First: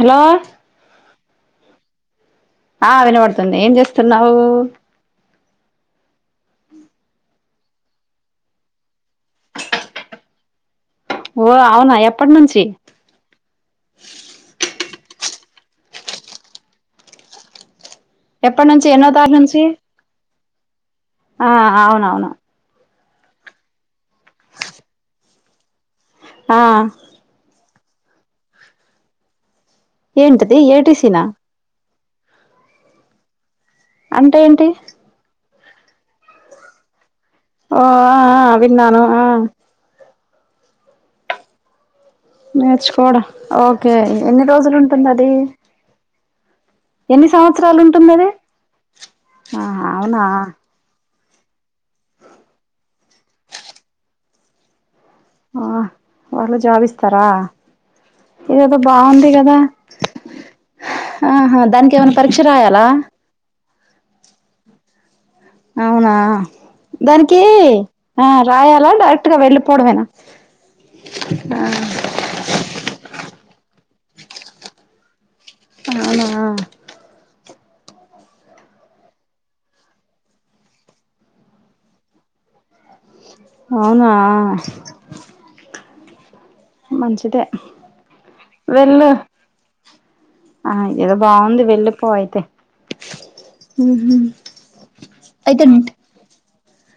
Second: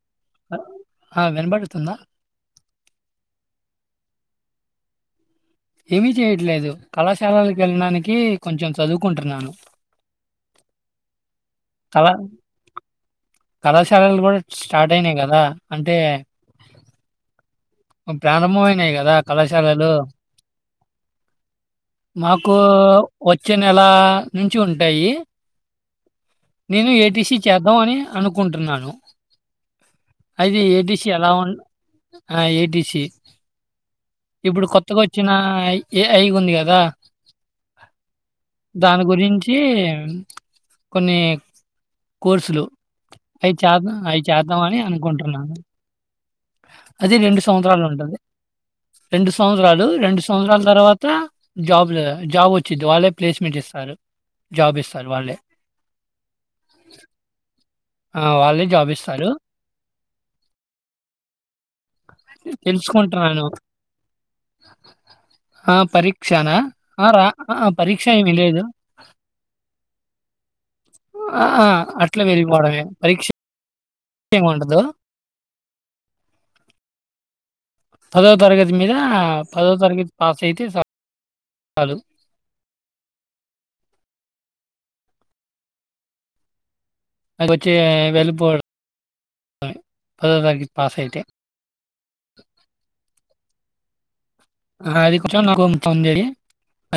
[inaudible] Hello ఆ వినబడుతుందా ఆ వినపడుతుంది ఏం చేస్తున్నావు ఏమి చేయట్లేదు కళాశాలకు వెళ్ళడానికి కొంచెం చదువుకుంటున్నాను ఓ అవునా కళా ఎప్పటనుంచి కళాశాలలు కూడా స్టార్ట్ అయిన్ కదా అ అంటే ప్రారంభం ఎప్పటి నుంచి అయినాయి ఎన్నో కదా తారీఖు నుంచి కళాశాలలు ఆ అవునవును మాకు వచ్చే నెల నుంచి ఉంటాయి ఆ నేను ఏటిసి చే ద్దాం అని అనుకుంటున్నాను ఏంటది అది ఏటీసీ ఏడిసిన ఎలా ఉం ఆ ఏ డీసీ అంటే ఏంటి ఇప్పుడు కొత్తగా వచ్చిన ఏ ఐ ఉంది కదా ఓ ఆ ఆ విన్నాను ఆ కొన్ని కోర్సులు నేర్చుకోడ అయి ఓకే చేద్దాం అయి ఎన్ని రోజులు చేద్దామని ఉంటుంది అది అనుకుంటున్నాను. అది ఎన్ని రెండు సంవత్సరాలు ఉంటుంది ఉంటది అది రెండు ఆ సంవత్సరాలు రెండు అవునా సంవత్సరాల్ తర్వాత త జాబ్ ల జాబ్ వచ్చింది వాళ్ళే ప్లేస్మెంట్ ఇస్తారు జాబ్ ఇస్ ఆ వాళ్ళు జాబ్ ఇస్తారా ఆ! వాళ్ళే ఇదేదో జాబ్ ఇస్తారు. బాగుంది కదా ఆహా దానికి ఏవన్నా పరీక్ష రాయాలా తెలుసుకుంటున్నాను. [unintelligible] అవునా పరీక్షనా? ఆ! రా దానికి అహా! పరీక్ష ఆ ఏమి లేదు. రాయాలా డైరెక్ట్గా వెళ్ళిపోవడమేనా ఆ ఏముండదు అవునా పదో తరగతి మీద పదో తరగతి పాస్ అయితే సా సాలు. అవునా మంచిదే నాకొచ్చే వెళ్ళిపోవడం వెళ్ళు పదో తరగతి ఆ పాస్ ఏదో అయితే. బాగుంది వెళ్ళిపో అయితే ఉహు ఆ అది కొంచం నాకు ఇన్ఫార్మ్ చేయి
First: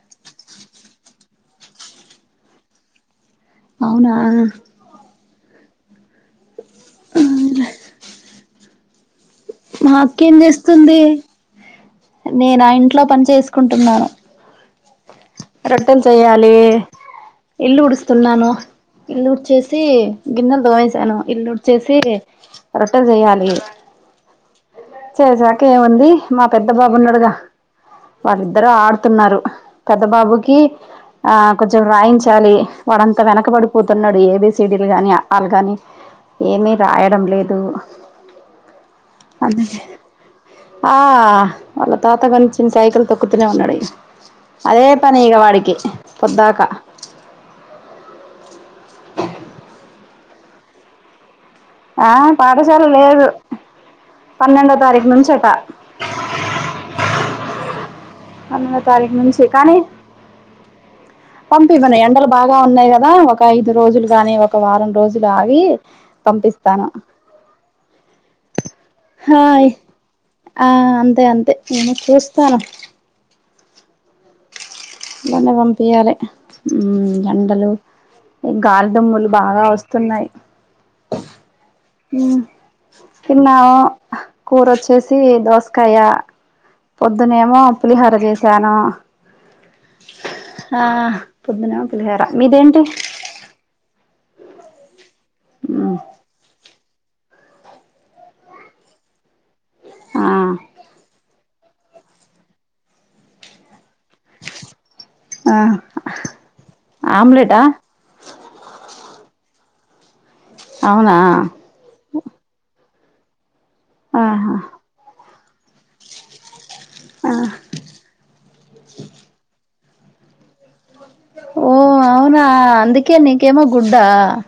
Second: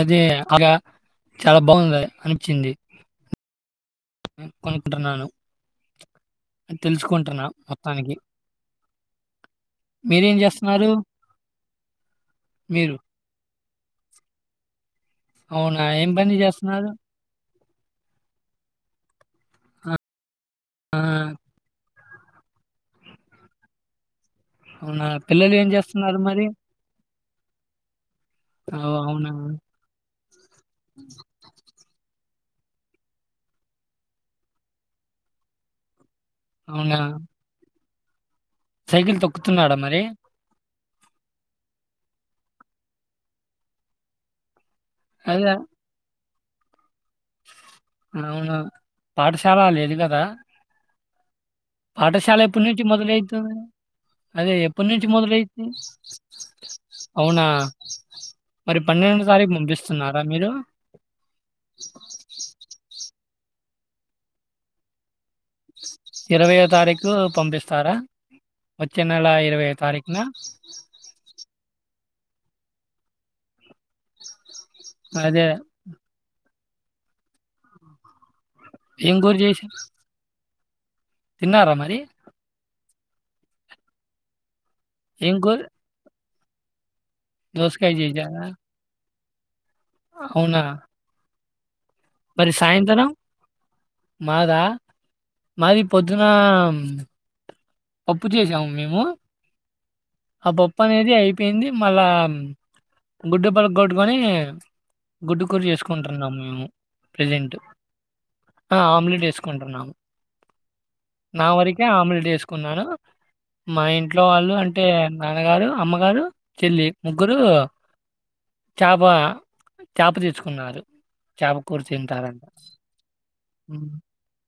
అదే ఇగా చాలా బాగుంది అనిచ్చింది. అవునా కొనుకుంటున్నాను. అది తెలుసుకుంటున్నా మొత్తానికి మా అక్కేం మీరేం చేస్తున్నారు? చేస్తుంది నేను ఆ మీరు ఇంట్లో పని చేసు కుంటున్నాను అవునా ఏం పని చేస్తున్నారు ఇల్లు ఉడ్సుతున్నాను ఇల్లు ఉడ్చి వచ్చేసి గిన్నెలు ఆ! దోమెసాను, ఇల్లు ఉడ్చేసి రొట్టెల్ చేయాలి. అవునా! పిల్లలు చేశాక ఏం ఏముంది చేస్తున్నారు మా మరి? పెద్ద బాబున్నాడుగా వాళ్ళిద్దరు ఓహ్! అవునా! ఆడుతున్నారు. పెద్ద బాబుకి ఆ కొంచెం రాయించాలి వాడంతా వెనకబడిపోతున్నాడు ఏబీసిడీలు గాని అఆలు గాని ఏమి అవునా! రాయడం లేదు సైకిల్ అందు తొక్కుతున్నాడా మరి ఆ వాళ్ళ తాత కొనిచ్చిన సైకిల్ తొక్కుతూనే ఉన్నాడు [unintelligible] అదే పని ఇగ వాడికి పొద్దాకా అవును పాఠశాల లేదు కదా ఆ పాఠశాల ఎప్పటి నుంచి లేదు మొదలైతుంది, అదే పన్నెండో ఎప్పటి నుంచి తారీఖు నుంచట మొదలైతు అవునా పంతో మరి ది తారీఖు నుంచి కానీ పంపిస్తున్నారా మీరు? పంపివని ఎండలు బాగా ఉన్నాయి కదా అవునుఒక ఐదు రోజులు గాని ఒక వారం రోజులు ఆగి పంపిస్తాను తారీఖు పంపిస్తారా? వచ్చే నెల హయ్ తారీఖున? ఆఅంతే అంతే నేను చూస్తను అదే బన్న పంపియాలే ఉ ఎండలు ఈ ఏం గాలిదమ్ములు కూర బాగా చేశారు? వస్తున్నాయి తిన్నారా మరి తిన్నావా కూర వచ్చేసి ఏం కూర? దోసకాయ పొద్దునేమో దోసకాయ పులిహర చే చేశారా? స్యాను అవునా! ఆా పోద్దునా మరి సాయంత్రం మాదా మాది మ్మ్ పొద్దున్న అప్పు చేసాము మేము ఆ పప్పు అనేది అయిపోయింది మళ్ళా గుడ్డుపలకొట్టుకొని గుడ్డు ఆ కూూర చేసుకుంటున్నాం మేము ప్రజెంట్ ఆమ్లెటా ఆమ్లెట్ వేసుకు కొంటు ర్న్నాము అవునా నా వరకే ఆములేట్ వేసుకున్నాను మా ఇంట్లో వాళ్ళు ఆహా అంటే నాన్నగారు అమ్మగారు చెల్లి ఆ ముగ్గురు చాప చేప తీసుకున్నారు ఓ అవునా అందుకే నీకేమ హ్మ్. గుడ్డా అ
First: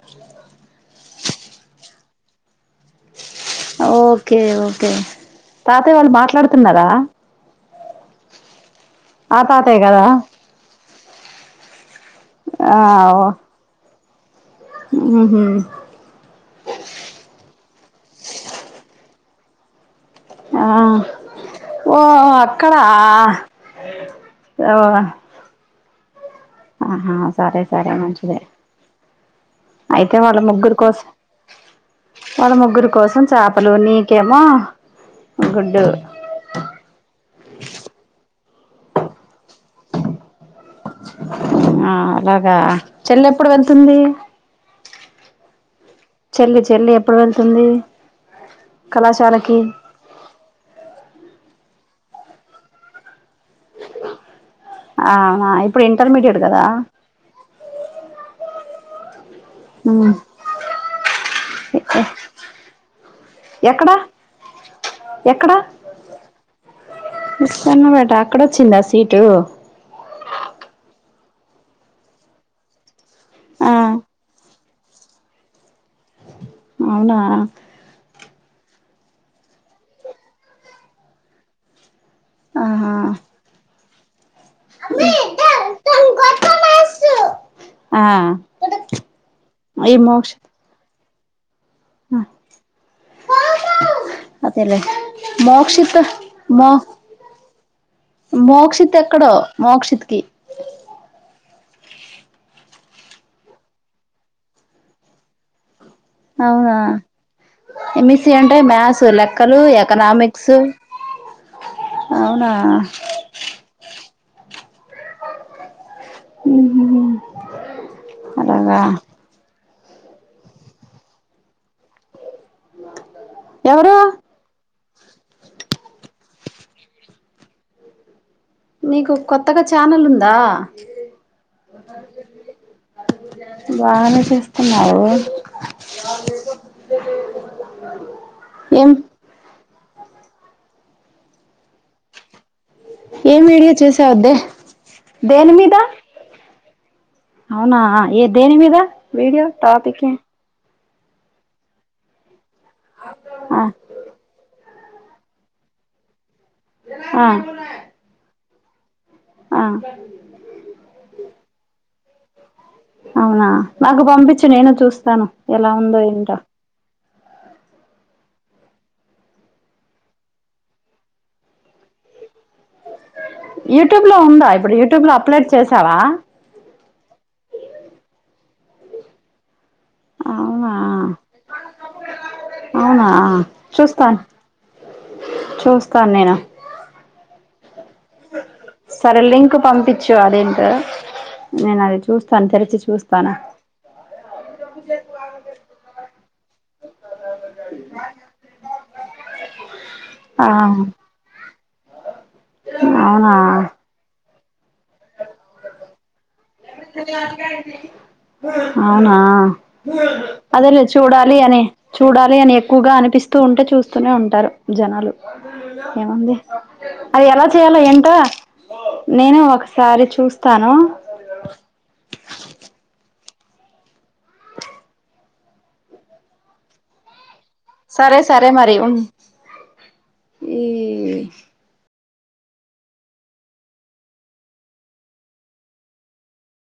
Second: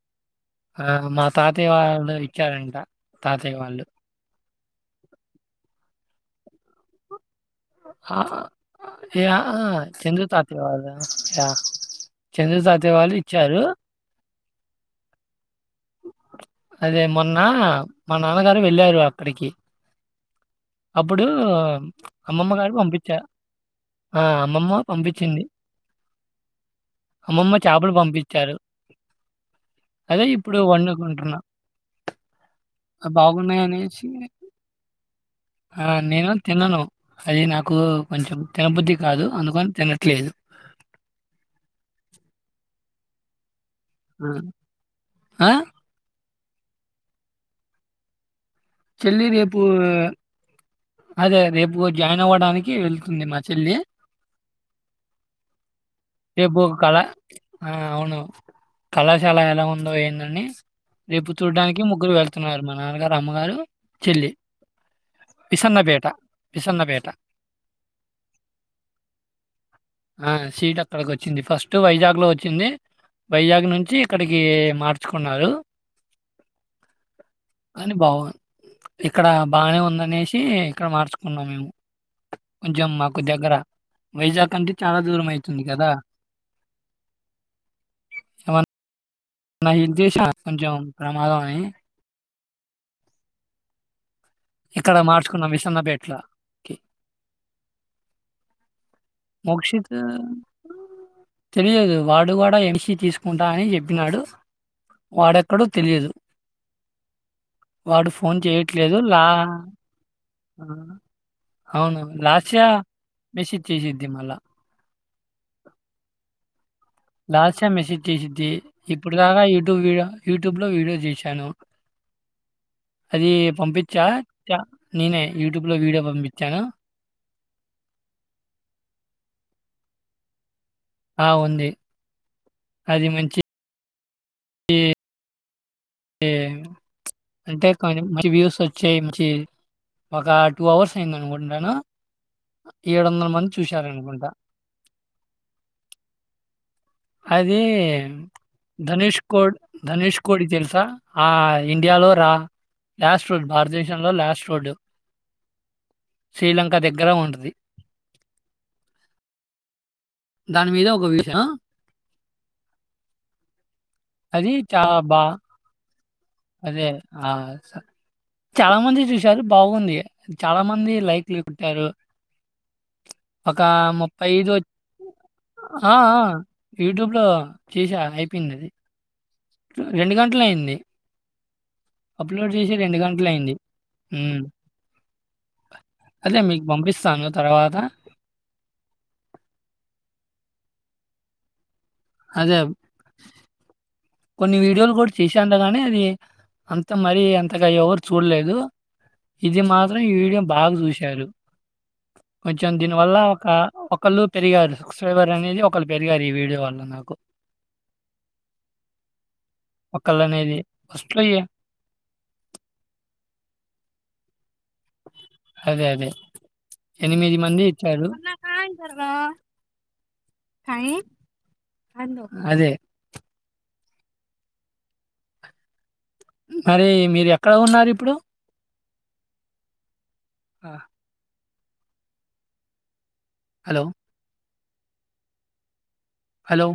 ఆ మా తాతయ్య వాళ్ళు ఇచ్చారంట తాతయ్య వాళ్ళు. ఓకే ఓకే తాతయ్య వాళ్ళు ు మాట్లాడుతున్నారా ఆ ఏ ఆ తాతయ్య కదా సింధు తాతయ్య వాళ [inaudible] చంద్రజాతే వాళ్ళు ఇచ్చారూ. ఊహూ అదే మొన్నా మా నాన్నగారు వెళ్ళారు అక్ అక్కడికి ఆ అప్పుడూ ఓ అమ్మమ్మ అక్కడ గారు పంపించ ఆ ఓ అమ్మమ్మ పంపించింది. ఆహా అమ్మమ్మ సరే సరే చేపలు మంచిదే. పంపించారు. అయితే అదే వాళ్ళ ఇప్పుడు ముగ్గురు కోస్ వండుకుంటున్నా. వాళ్ళ ముగ్గురు ఆ! కోసం చేపలు బాగున్నాయనేసి నీకేమో ఆ గుడ్డు నేను తినను. అది నాకూ కొంచెం తినబుద్ది కాదు, అందుకని తినట్లేదు. ఆ అలాగా చేలెప్పుడు వెల్ ఆ చెల్లి చెల్లి ఎప్పుడు వెళ్తుందీ చెల్లి రేపు ఆ అదే రేప్ పు జాయిన్ అవ్వడానికి వెళ్తుంది మా చెల్లి ఆ వా అయిత్ రేపు కళా ఆ అవును కళాశ్ శాలా ఎలా ఉందో ఏందో అనీ రేపు చూడ్డానికి ఎక్కడ ముగ్గురు వెళ్తున్నారు మా నాన్నగారు అమ్మగారు ఎక్కడ చెల్లి. ఎక్కడ పిసన్నపేట పిసన్నపేట విస్కన్నపేట అక్కడ వచ్చిందా సీటు ఆ సీడ్ వచ్చింది ఫస్ట్ వైజాగ్ లో వచ్చిందీ వైజాగ్ ఆ నుంచి ఇక్కడికీ మార్చుకున్నారూ అవునా ఇక్కడా బాగానే ఉందనేసి ఇక్కడ మార్చుకున్నాం మేము కొంచం ఆహా మాకు దగ్గర. వైజాగ్ కంటే చాలా దూరమయిత్ ఉంది కదా ఆ ఏమ నా ఈ మోక్ష [unintelligible] కొంచెం ప్రమాదం అనీ [inaudible] అదేలే ఇక్కడ మార్చుకున్నాం మోక్షిత మో విసన్నపేటలోకి మోక్షితెక్ మోక్షిత ఆ తెలియదు వాడు గూడా ఏం సీ తీసుకుంటా అని చెప్పినాడు వాడెక్కడ్ అవునా ఎం వాడు ఇ సి ఫోను అంటే మ్యాథ్స్ లెక్కలు ఎకనామిక్ అవును అవును అవునా లాస్య మేసిజ్ చేసి దిమల ఉ లాస్య మెసేజ్ చేసిద్ది ఇప్పుడుదాకా టు వీడియో యూట్యూబ్లో వీడియో చేశాను అది ఎవరు పంపించా ట నేనే యూట్యూబ్ లో వీడియో పంపి చాను నీకు కొత్తగా ఛానల్ ఉందా ఆ ఉంది అది మంచి వాహను చేస్తున్నావు ఎం అంటే కొంచెం మంచి వ్యూస్ ఏం వచ్చినై మంచి ఒక టూ అవర్స్ నేను కనుగుంటాను ఏం వీడియో చూసా వద్దే దేని మీద అది అవునా ఏ దేని మీద ధనుష్ కో వీడియో టాపిక్ ధనుష్ కోడి తెలుసా ఆ ఇండియాలో రా లాస్ట్ రోడ్డు ఆ భారతదేశంలో లాస్ట్ రోడ్డు శ్రీలంక దగ్గర ఆ ఉంటది అ దాని మీద ఒక విషయం అవునా నాకు పంపిచు అది నేను చాలా బా చూస్తాను ఎలా ఉందో ఎం అదే ఆ స చాలా మంది చూసారు బాగుంది చాలా మంది లైక్లు కోట్టారు ఒక యూట్యూబ్ లో ముప్పై ఉందా ఐదు వ ఇప్పుడు యూట్యూబ్ లో అప్లోడ్ ఆ చేసావా ఆ యూట్యూబ్ లో చేసా అయిపోయింది అది రెండు గంటలు అవునా అయింది అప్లోడ్ చేసి రెండు అవునా గంటల అయింది చూస్తాను ఉ చూస్తాను నేను అదే మీకు పంపిస్తాను తర్వాత అ సరే లింక్ పంపిచు అదేంటో నేను అది చూస్తాను అదే తెరిచి చూస్తాను కొన్ని వీడియోలు కూడా చేసాంట గానీ అది అంత మరి అంతగా ఎవరు చూడలేదు ఇది మా నూన ఈ ఆ వీడియోను బాగా చూశారు కొంచెం దీని వల్ల అవునా ఒక ఒకలు పెరిగారు సబ్స్క్రైబర్ అనేది ఒకళ్రు పెరిగారు ఈ వీడియో వాళ్ళ అవునా ఒకళ్ళనేది అదేలేదు ఫస్ట్‌లో చూడాలి ఎ అని చూడాలి అని ఎక్కువగా అనిపిస్తూ ఉంటే చూస్త వస్తూనే ఉంటారు జనాలు అదే. అదే. ఏముంది అది ఎలా మంది చేయలో ఇచ్చారు. ఎంటో నేను ఒకసారి చూస్తే స్తాను అదే. మరి మీర సరే సరే మరి ఉం ఏ ఆ! Hello hello